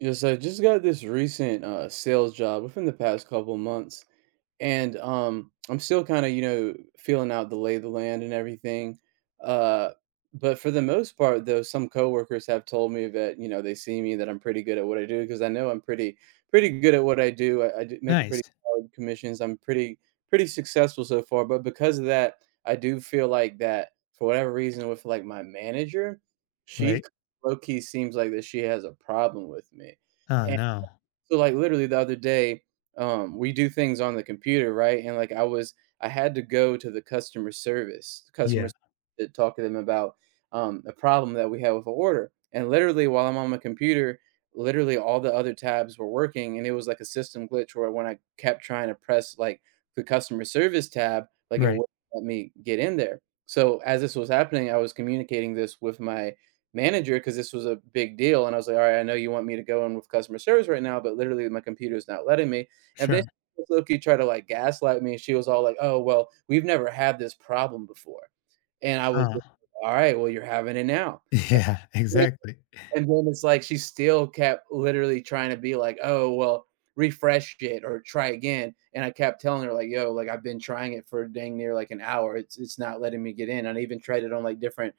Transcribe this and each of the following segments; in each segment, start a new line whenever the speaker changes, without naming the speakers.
Yes, I just got this recent sales job within the past couple months, and, I'm still kinda, you know, feeling out the lay of the land and everything, uh, but for the most part, though, some coworkers have told me that, you know, they see me that I'm pretty good at what I do because I know I'm pretty good at what I do. I do make a pretty
Nice,
solid commissions. I'm pretty successful so far, but because of that, I do feel like that for whatever reason with, like, my manager, she
right?
low-key seems like that she has a problem with me.
Oh, no.
So, like, literally the other day, we do things on the computer, right? And like, I had to go to the customer service,
Yeah,
to talk to them about a problem that we had with an order. And literally, while I'm on my computer, literally all the other tabs were working, and it was like a system glitch where when I kept trying to press like the customer service tab, like it
right.
wouldn't let me get in there. So as this was happening, I was communicating this with my manager because this was a big deal. And I was like, all right, I know you want me to go in with customer service right now, but literally my computer's not letting me. And then
Sure.
Loki tried to like gaslight me. She was all like, oh, well, we've never had this problem before. And I was
Huh.
just, all right, well, you're having it now.
Yeah,
And,
exactly.
and then it's like she still kept literally trying to be like, oh, well, refresh it or try again. And I kept telling her, like, yo, like I've been trying it for dang near like an hour. It's not letting me get in. And I even tried it on like different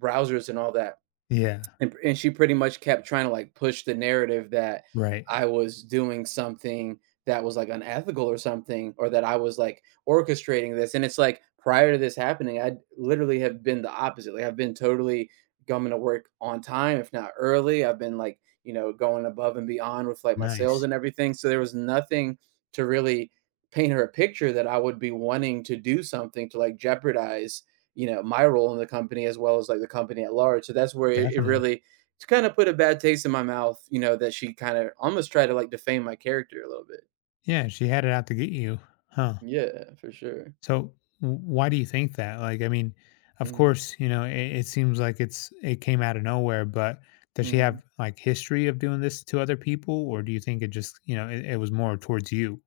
browsers and all that.
Yeah,
And she pretty much kept trying to, like, push the narrative that
right.
I was doing something that was, like, unethical or something, or that I was, like, orchestrating this, and it's like, prior to this happening, I literally have been the opposite, like, I've been totally coming to work on time, if not early, I've been, like, you know, going above and beyond with, like, my sales
Nice.
and everything, so there was nothing to really paint her a picture that I would be wanting to do something to, like, jeopardize you know my role in the company as well as like the company at large, so that's where it
Definitely.
really it's kind of put a bad taste in my mouth, you know, that she kind of almost tried to like defame my character a little bit.
Yeah, she had it out to get you. Huh.
Yeah, for sure.
So, w why do you think that? Of
Hmm.
course, you know, it seems like it came out of nowhere, but does she have, like, history of doing this to other people, or do you think it just, you know, it was more towards you?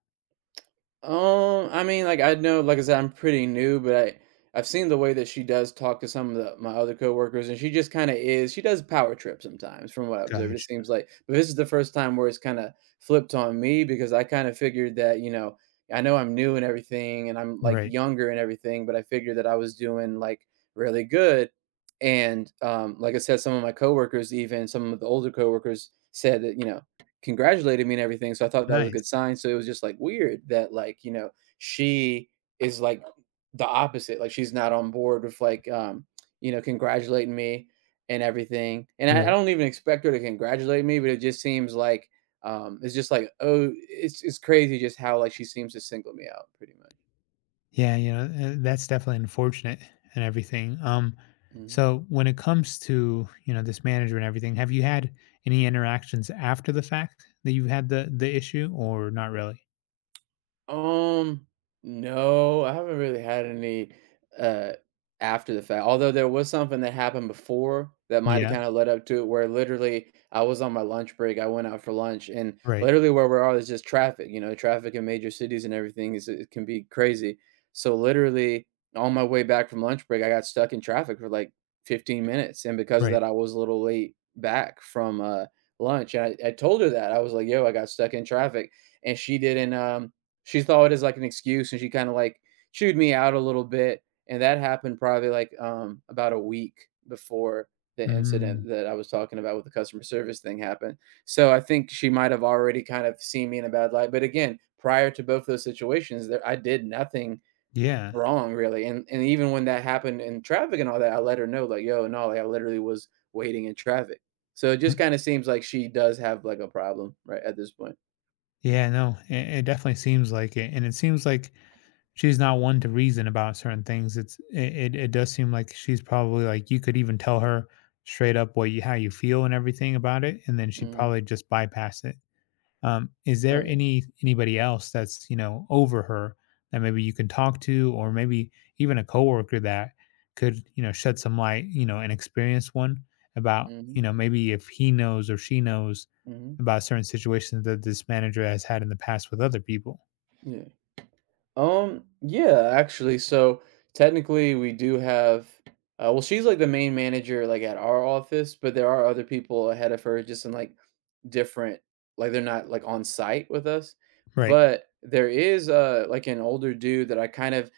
I mean, like I know, like I said, I'm pretty new, but I've seen the way that she does talk to some of the, my other coworkers, and she just kind of is. She does power trip sometimes, from what I observe. It
Gotcha.
seems like, but this is the first time where it's kind of flipped on me because I kind of figured that, you know, I know I'm new and everything, and I'm like
Right.
younger and everything, but I figured that I was doing like really good, and like I said, some of my coworkers, even some of the older coworkers, said that, you know, congratulated me and everything, so I thought that was a good
Nice.
sign, so it was just, like, weird that, like, you know, she is, like, the opposite, like, she's not on board with, like, you know, congratulating me and everything, and I
Right.
don't even expect her to congratulate me, but it just seems like, it's just like, oh, it's crazy just how, like, she seems to single me out pretty much.
Yeah, you know, that's definitely unfortunate and everything.
Mhm.
So when it comes to, you know, this manager and everything, have you had any interactions after the fact that you've had the issue or not really?
Um, no, I haven't really had any, uh, after the fact, although there was something that happened before that might have
Yeah,
kinda led up to it where literally I was on my lunch break, I went out for lunch, and
right.
literally where we are is just traffic, you know, traffic in major cities and everything is it can be crazy. So literally, on my way back from lunch break, I got stuck in traffic for like 15 minutes, and because of
Right.
that, I was a little late back from, lunch, and I told her that, I was like, "Yo, I got stuck in traffic," and she didn't, she saw it as, like, an excuse, and she kinda, like, chewed me out a little bit, and that happened probably, like, about a week before the
Mm,
incident that I was talking about with the customer service thing happened. So, I think she might have already kind of seen me in a bad light, but again, prior to both those situations, there I did nothing
yeah.
wrong, really, and even when that happened in traffic and all that, I let her know, like, "Yo, no, like, I literally was waiting in traffic." So, it just
Yep.
kinda seems like she does have, like, a problem, right, at this point.
Yeah, no, it definitely seems like it. And it seems like she's not one to reason about certain things. It does seem like she's probably like you could even tell her straight up what you how you feel and everything about it, and then she'd
Mhm.
probably just bypass it. Is
Oh,
there
yeah.
anybody else that's, you know, over her that maybe you can talk to, or maybe even a coworker that could, you know, shed some light, you know, an experienced one about, you
Mhm.
know, maybe if he knows or she knows
Mhm.
about certain situations that this manager has had in the past with other people.
Yeah. Yeah, actually, so technically we do have well she's like the main manager like at our office, but there are other people ahead of her just in like different like they're not like on site with us.
Right.
But there is like an older dude that I kind of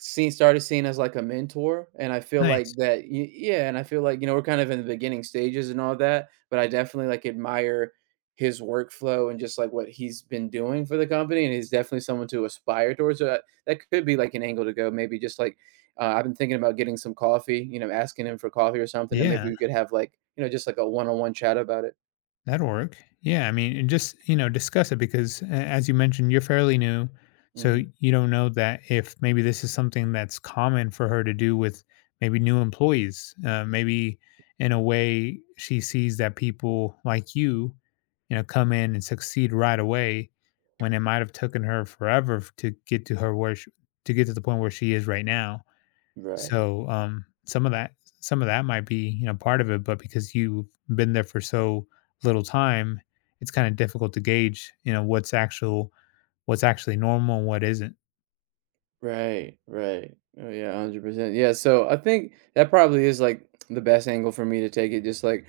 seen started seeing as, like, a mentor, and I feel like
Nice.
that y yeah, and I feel like, you know, we're kind of in the beginning stages and all that, but I definitely, like, admire his workflow and just, like, what he's been doing for the company, and he's definitely someone to aspire towards, so that could be, like, an angle to go, maybe just, like, I've been thinking about getting some coffee, you know, asking him for coffee or something, and maybe
Yeah.
we could have, like, you know, just, like, a one-on-one chat about it.
That'll work. Yeah, I mean, and just, you know, discuss it because, as you mentioned, you're fairly new, so
Mhm.
you don't know that if maybe this is something that's common for her to do with maybe new employees. Maybe in a way, she sees that people like you know, come in and succeed right away, when it might have taken her forever to get to her where she, to get to the point where she is right now.
Right.
So, some of that might be, you know, part of it, but because you've been there for so little time, it's kinda difficult to gauge, you know, what's actually normal and what isn't.
Right, right. Oh yeah, 100%. Yeah, so I think that probably is like the best angle for me to take it. Just like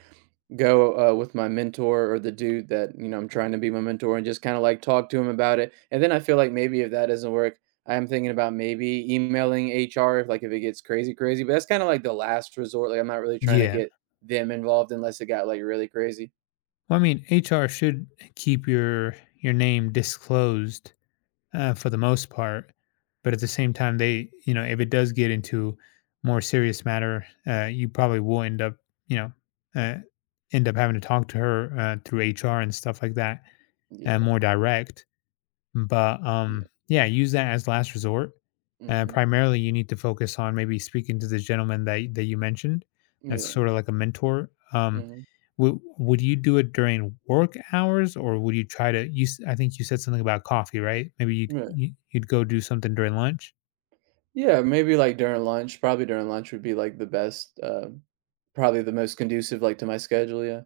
go with my mentor or the dude that, you know, I'm trying to be my mentor, and just kind of like talk to him about it. And then I feel like maybe if that doesn't work, I am thinking about maybe emailing HR if like if it gets crazy, crazy. But that's kind of like the last resort. Like I'm not really trying to
Yeah.
get them involved unless it got like really crazy.
Well, I mean, HR should keep your name disclosed, for the most part, but at the same time, they you know, if it does get into more serious matter, you probably will end up, you know, uh, end up having to talk to her, through HR and stuff like that, and
Yeah,
more direct. But
yeah,
yeah, use that as last resort.
mm-hmm.
Primarily, you need to focus on maybe speaking to the gentleman that you mentioned. That's
Yeah,
sort of like a mentor.
mm-hmm.
Would you do it during work hours, or would you try to? I think you said something about coffee, right? Maybe you'd go do something during lunch.
Yeah, maybe like during lunch, probably during lunch would be like the best, probably the most conducive like to my schedule. Yeah.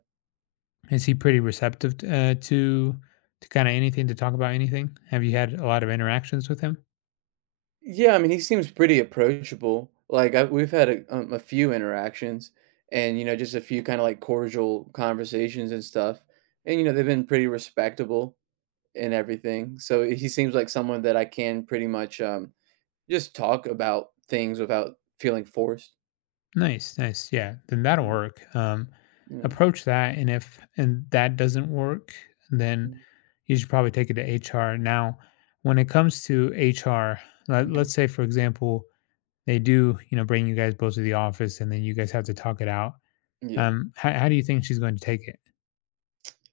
Is he pretty receptive, to kind of anything, to talk about anything? Have you had a lot of interactions with him?
Yeah. I mean, he seems pretty approachable. Like I, we've had a few interactions and, you know, just a few kind of like cordial conversations and stuff. And, you know, they've been pretty respectable and everything. So he seems like someone that I can pretty much just talk about things without feeling forced.
Nice, nice. Yeah, then that'll
Mm,
work.
yeah.
Approach that, and if and that doesn't work, then
Mm,
you should probably take it to HR. Now, when it comes to HR,
mhm.
let's say, for example, they do, you know, bring you guys both to the office, and then you guys have to talk it out.
Yeah.
How do you think she's going to take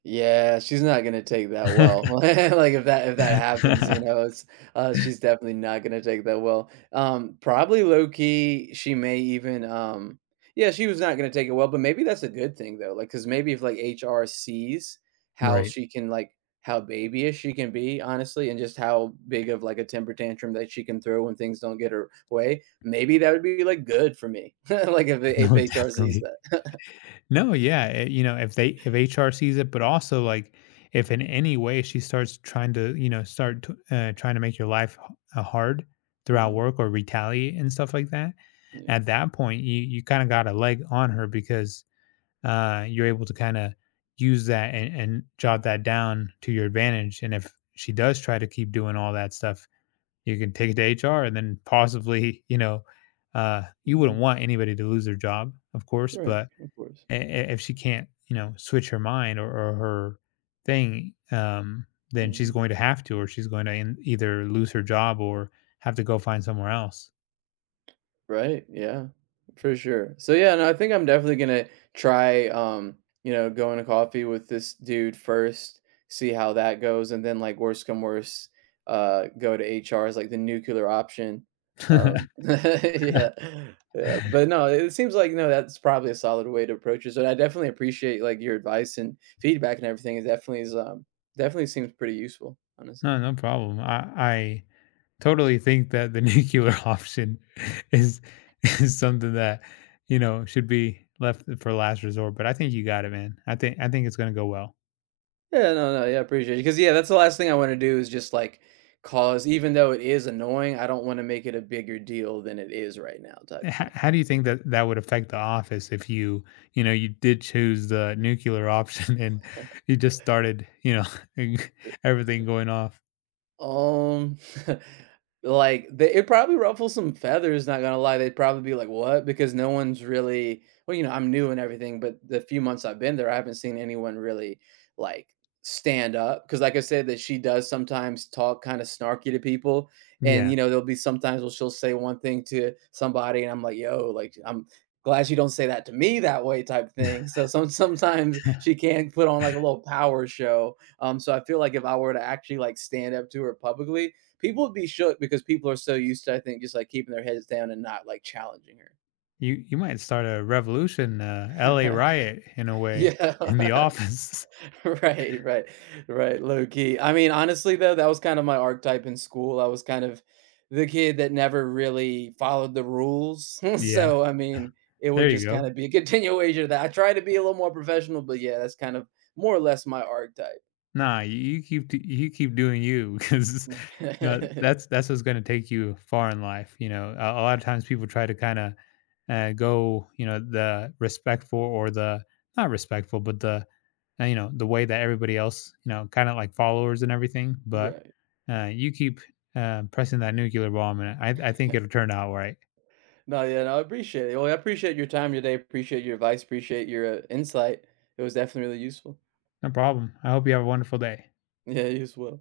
Yeah, she's not gonna take that well.
it?
Like, if that happens, you know, it's, she's definitely not gonna take that well. Probably low key, she may even, yeah, she was not gonna take it well, but maybe that's a good thing though. Like, cause maybe if, like, HR sees how
Right.
she can, like, how babyish she can be, honestly, and just how big of, like, a temper tantrum that she can throw when things don't get her way, maybe that would be, like, good for me, like, if
No,
HR sees
definitely.
that.
No, yeah, you know, if HR sees it, but also like if in any way she starts trying to, you know, start t trying to make your life, h hard throughout
Mhm,
work, or retaliate and stuff like that,
yeah,
at that point, you kinda got a leg on her because, you're able to kinda use that and jot that down to your advantage, and if she does try to keep doing all that stuff, you can take it to HR and then possibly, you know, you wouldn't
mhm,
want anybody to lose their job, of course,
right,
but,
of course,
i- i- if she can't, you know, switch her mind, or her thing, then she's
mhm.
going to have to, or she's going to in, either lose her job or have to go find somewhere else.
Right, yeah, for sure. So, yeah, no, I think I'm definitely gonna try, you know, going to coffee with this dude first, see how that goes, and then, like, worst come worst, go to HR as, like, the nuclear option.
No,
Yeah, yeah, but no, it seems like, no, that's probably a solid way to approach it, so I definitely appreciate, like, your advice and feedback and everything, it definitely is, definitely seems pretty useful, honestly.
no problem. I totally think that the nuclear option is is something that, you know, should be left for last resort. But I think you got it, man. I think it's going to go well.
Yeah, no, no, yeah, appreciate it. Because yeah, that's the last thing I wanna do is just, like, cause even though it is annoying, I don't wanna make it a bigger deal than it is right now type thing.
How do you think that that would affect the office if you, you know, you did choose the nuclear option and you just started, you know, everything going off?
Um, like, they it probably ruffles some feathers, not gonna lie, they'd probably be like, "What?" Because no one's really well, you know, I'm new and everything, but the few months I've been there, I haven't seen anyone really, like, stand up. Because, like I said, that she does sometimes talk kinda snarky to people, and,
Yeah,
you know, there'll be sometimes where she'll say one thing to somebody, and I'm like, "Yo, like, I'm glad you don't say that to me that way," type thing, so sometimes she can put on, like, a little power show, so I feel like if I were to actually like stand up to her publicly, people would be shook because people are so used to, I think, just like keeping their heads down and not like challenging
you might start a revolution, L.A.
her.
riot in a way
Yeah.
in the office.
Right, right, right, low key. I mean, honestly, though, that was kind of my archetype in school. I was kind of the kid that never really followed the rules.
Yeah,
So, I mean, it would
there you
just kind
go.
of be a continuation of that. I try to be a little more professional, but yeah, that's kind of more or less my archetype.
Nah, you keep doing you, because you know, that's what's gonna take you far in life, you know? A lot of times people try to kinda, go, you know, the respectful or the not respectful, but the, you know, the way that everybody else, you know, kinda like followers and everything, but,
Right.
you keep, pressing that nuclear bomb, and I think it'll turn out right.
No, yeah, no, I appreciate it. Well, I appreciate your time today. Appreciate your advice. Appreciate your insight. It was definitely really useful.
No problem. I hope you have a wonderful day.
Yeah, you as well.